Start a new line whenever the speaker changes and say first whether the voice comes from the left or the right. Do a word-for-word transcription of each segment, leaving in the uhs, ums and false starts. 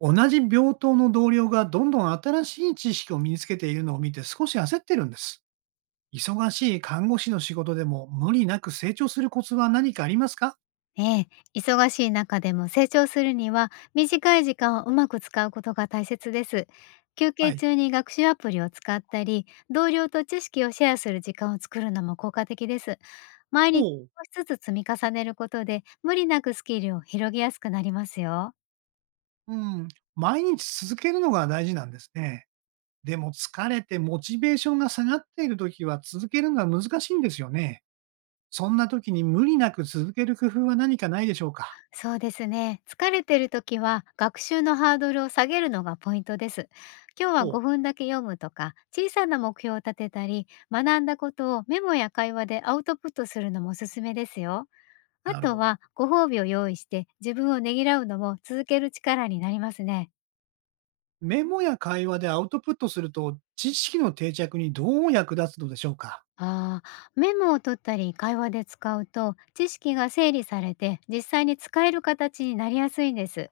right: 同じ病棟の同僚がどんどん新しい知識を身につけているのを見て少し焦ってるんです。忙しい看護師の仕事でも無理なく成長するコツは何かありますか？
left: ええ、忙しい中でも成長するには短い時間をうまく使うことが大切です。休
right: は
left: 憩
right: い。
left: 中に学習アプリを使ったり、同僚と知識をシェアする時間を作るのも効果的です。毎
right: お
left: 日
right: う。
left: 少しずつ積み重ねることで無理なくスキルを広げやすくなりますよ。
right: うん。毎日続けるのが大事なんですね。でも疲れてモチベーションが下がっているときは続けるのは難しいんですよね。そんなときに無理なく続ける工夫は何かないでしょうか？
left: そうですね。疲れてる時は学習のハードルを下げるのがポイントです。今日は
right: おう。
left: ごふんだけ読むとか、小さな目標を立てたり、学んだことをメモや会話でアウトプットするのもおすすめですよ。あ
right: なる
left: と
right: ほど。
left: はご褒美を用意して自分をねぎらうのも続ける力になりますね。
right: メモや会話でアウトプットすると知識の定着にどう役立つのでしょうか？
left: ああ、メモを取ったり会話で使うと知識が整理されて実際に使える形になりやすいんです。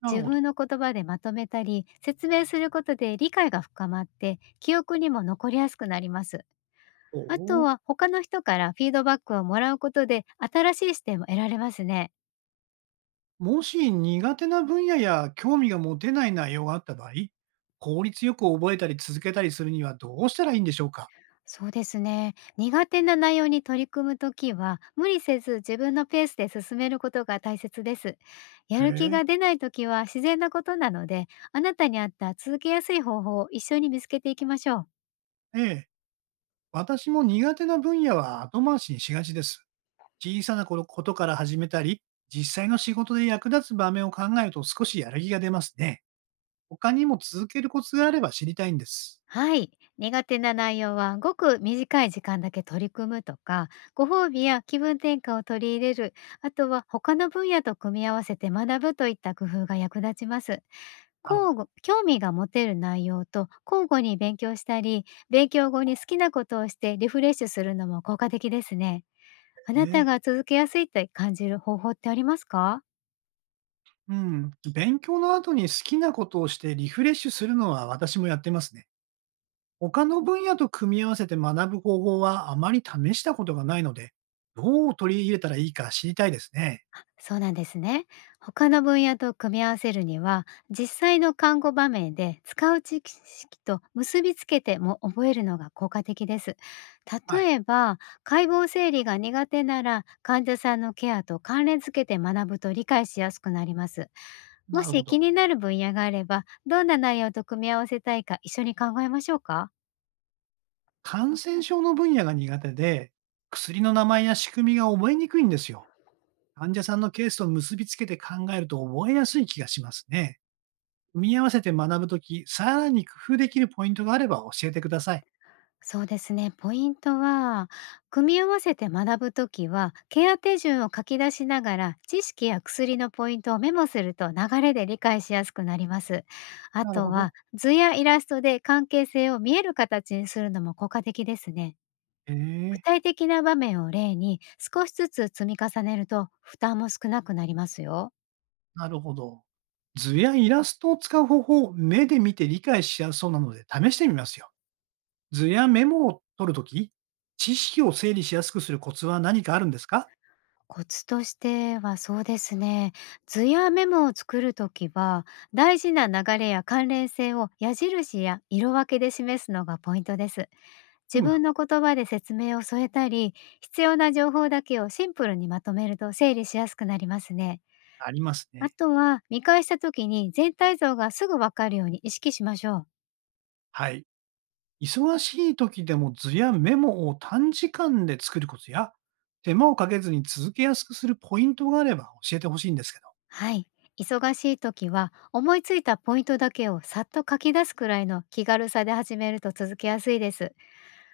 right: なる
left: 自
right: ほど。
left: 分の言葉でまとめたり説明することで理解が深まって記憶にも残りやすくなります。
right: お
left: あと
right: お。
left: は他の人からフィードバックをもらうことで新しい視点も得られますね。
right: もし苦手な分野や興味が持てない内容があった場合、効率よく覚えたり続けたりするにはどうしたらいいんでしょうか？
left: そうですね。苦手な内容に取り組むときは無理せず自分のペースで進めることが大切です。や
right: へ
left: る気
right: え。
left: が出ないときは自然なことなので、あなたに合った続けやすい方法を一緒に見つけていきましょう。
right: ええ。私も苦手な分野は後回しにしがちです。小さなこことから始めたり、実際の仕事で役立つ場面を考えると少しやる気が出ますね。他にも続けるコツがあれば知りたいんです。
left: はい。苦手な内容はごく短い時間だけ取り組むとか、ご褒美や気分転換を取り入れる、あとは他の分野と組み合わせて学ぶといった工夫が役立ちます。
right: なるほ
left: 交互
right: ど。
left: 興味が持てる内容と交互に勉強したり、勉強後に好きなことをしてリフレッシュするのも効果的ですね。あな
right: え
left: た
right: え。
left: が続けやすいと感じる方法ってありますか？
right: うん。勉強の後に好きなことをしてリフレッシュするのは私もやってますね。他の分野と組み合わせて学ぶ方法はあまり試したことがないので、どう取り入れたらいいか知りたいですね。
left: そうなんですね。他の分野と組み合わせるには、実際の看護場面で使う知識と結びつけても覚えるのが効果的です。
right: は
left: 例
right: い。
left: えば、解剖整理が苦手なら、患者さんのケアと関連付けて学ぶと理解しやすくなります。も
right: なるほ
left: し気
right: ど。
left: になる分野があれば、どんな内容と組み合わせたいか一緒に考えましょうか？
right: 感染症の分野が苦手で、薬の名前や仕組みが覚えにくいんですよ。患者さんのケースと結びつけて考えると覚えやすい気がしますね。組み合わせて学ぶとき、さらに工夫できるポイントがあれば教えてください。
left: そうですね。ポイントは、組み合わせて学ぶときは、ケア手順を書き出しながら、知識や薬のポイントをメモすると流れで理解しやすくなります。あ
right: なる
left: と
right: ほど。
left: は、図やイラストで関係性を見える形にするのも効果的ですね。
right: ええ。
left: 具体的な場面を例に少しずつ積み重ねると負担も少なくなりますよ。
right: なるほど。図やイラストを使う方法、目で見て理解しやすそうなので試してみますよ。図やメモを取るとき、知識を整理しやすくするコツは何かあるんですか？
left: コツとしては、そうですね。図やメモを作るときは、大事な流れや関連性を矢印や色分けで示すのがポイントです。
right: ふ
left: 自
right: むふむ、
left: 分の言葉で説明を添えたり、必要な情報だけをシンプルにまとめると整理しやすくなりますね。
right: あります
left: あ
right: ね。
left: とは、見返したときに全体像がすぐわかるように意識しましょう。
right: はい。忙しいときでも図やメモを短時間で作るコツや、手間をかけずに続けやすくするポイントがあれば教えてほしいんですけど。
left: はい。忙しい時は思いついたポイントだけをさっと書き出すくらいの気軽さで始めると続けやすいです。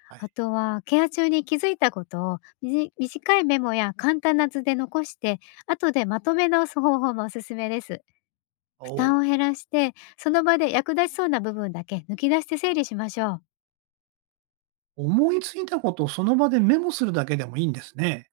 right: は
left: あ
right: い。
left: とは、ケア中に気づいたことをみじ短いメモや簡単な図で残して、後でまとめ直す方法もおすすめです。
right: お
left: 負担
right: う。
left: を減らして、その場で役立ちそうな部分だけ抜き出して整理しましょう。
right: 思いついたことをその場でメモするだけでもいいんですね。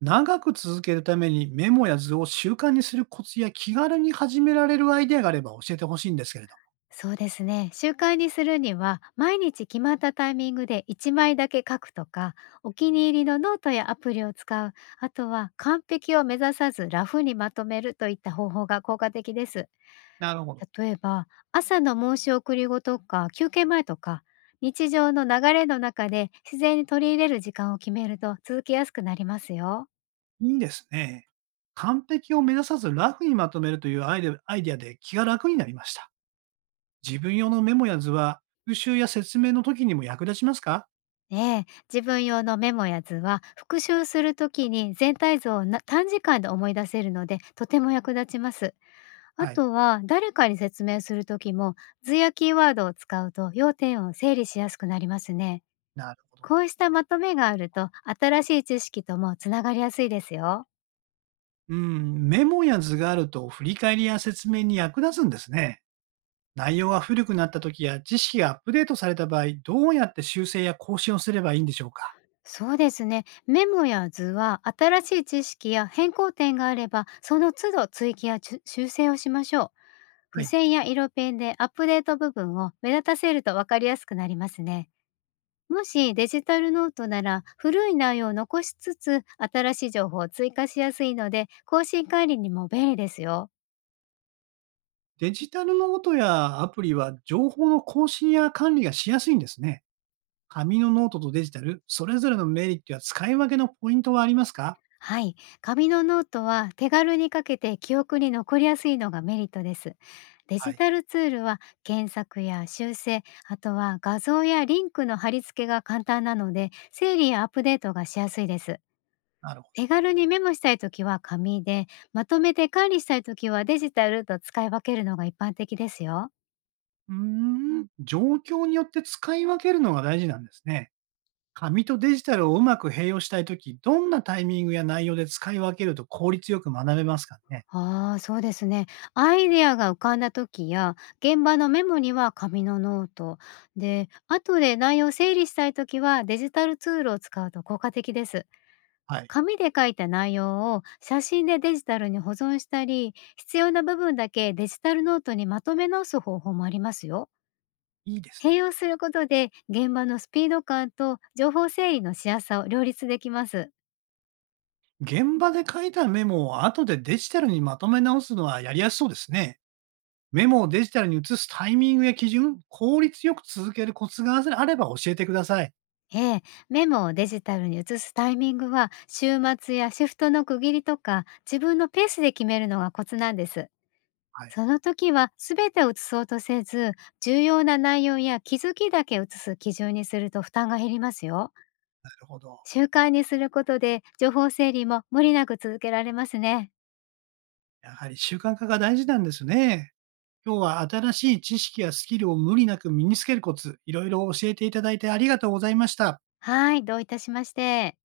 right: 長く続けるためにメモや図を習慣にするコツや気軽に始められるアイデアがあれば教えてほしいんですけれども。
left: そうですね。習慣にするには、毎日決まったタイミングでいちまいだけ書くとか、お気に入りのノートやアプリを使う、あとは完璧を目指さずラフにまとめるといった方法が効果的です。
right: なるほど。
left: 例えば、朝の申し送り後とか休憩前とか、日常の流れの中で自然に取り入れる時間を決めると続けやすくなりますよ。
right: いいですね。完璧を目指さずラフにまとめるというアイデアアイデアで気が楽になりました。自分用のメモや図は、復習や説明の時にも役立ちますか？
left: ねえ、自分用のメモや図は復習するときに全体像をな短時間で思い出せるのでとても役立ちます。あ
right: はい。
left: とは誰かに説明するときも、図やキーワードを使うと要点を整理しやすくなりますね。
right: なるほど。
left: こうしたまとめがあると、新しい知識ともつながりやすいですよ。
right: うん、メモや図があると振り返りや説明に役立つんですね。内容が古くなった時や知識がアップデートされた場合、どうやって修正や更新をすればいいんでしょうか？
left: そうですね。メモや図は新しい知識や変更点があれば、その都度追記や修修正をしましょう。
right: は
left: 付
right: い。
left: 箋や色ペンでアップデート部分を目立たせると分かりやすくなりますね。もしデジタルノートなら、古い内容を残しつつ新しい情報を追加しやすいので、更新管理にも便利ですよ。
right: デジタルノートやアプリは情報の更新や管理がしやすいんですね。紙のノートとデジタル、それぞれのメリットや使い分けのポイントはありますか？
left: はい。紙のノートは手軽にかけて記憶に残りやすいのがメリットです。デ
right: は
left: ジ
right: い。
left: タルツールは検索や修正、あとは画像やリンクの貼り付けが簡単なので、整理やアップデートがしやすいです。
right: なるほ
left: 手
right: ど。
left: 軽にメモしたいときは紙で、まとめて管理したいときはデジタルと使い分けるのが一般的ですよ。
right: うーん。状況によって使い分けるのが大事なんですね。紙とデジタルをうまく併用したいとき、どんなタイミングや内容で使い分けると効率よく学べますかね？
left: ああ、そうですね。アイデアが浮かんだときや、現場のメモには紙のノート。で、後で内容を整理したいときはデジタルツールを使うと効果的です。
right: はい。
left: 紙で書いた内容を写真でデジタルに保存したり、必要な部分だけデジタルノートにまとめ直す方法もありますよ。
right: いいです
left: 併
right: ね。
left: 用することで現場のスピード感と情報整理のしやすさを両立できます。
right: 現場で書いたメモを後でデジタルにまとめ直すのはやりやすそうですね。メモをデジタルに移すタイミングや基準、効率よく続けるコツがあれば教えてください。
left: ええ、メモをデジタルに移すタイミングは週末やシフトの区切りとか、自分のペースで決めるのがコツなんです。
right: はい。
left: その時は全てを移そうとせず、重要な内容や気づきだけ移す基準にすると負担が減りますよ。
right: なるほど。
left: 習慣にすることで、情報整理も無理なく続けられますね。
right: やはり習慣化が大事なんですね。今日は新しい知識やスキルを無理なく身につけるコツ、いろいろ教えていただいてありがとうございました。
left: はい、どういたしまして。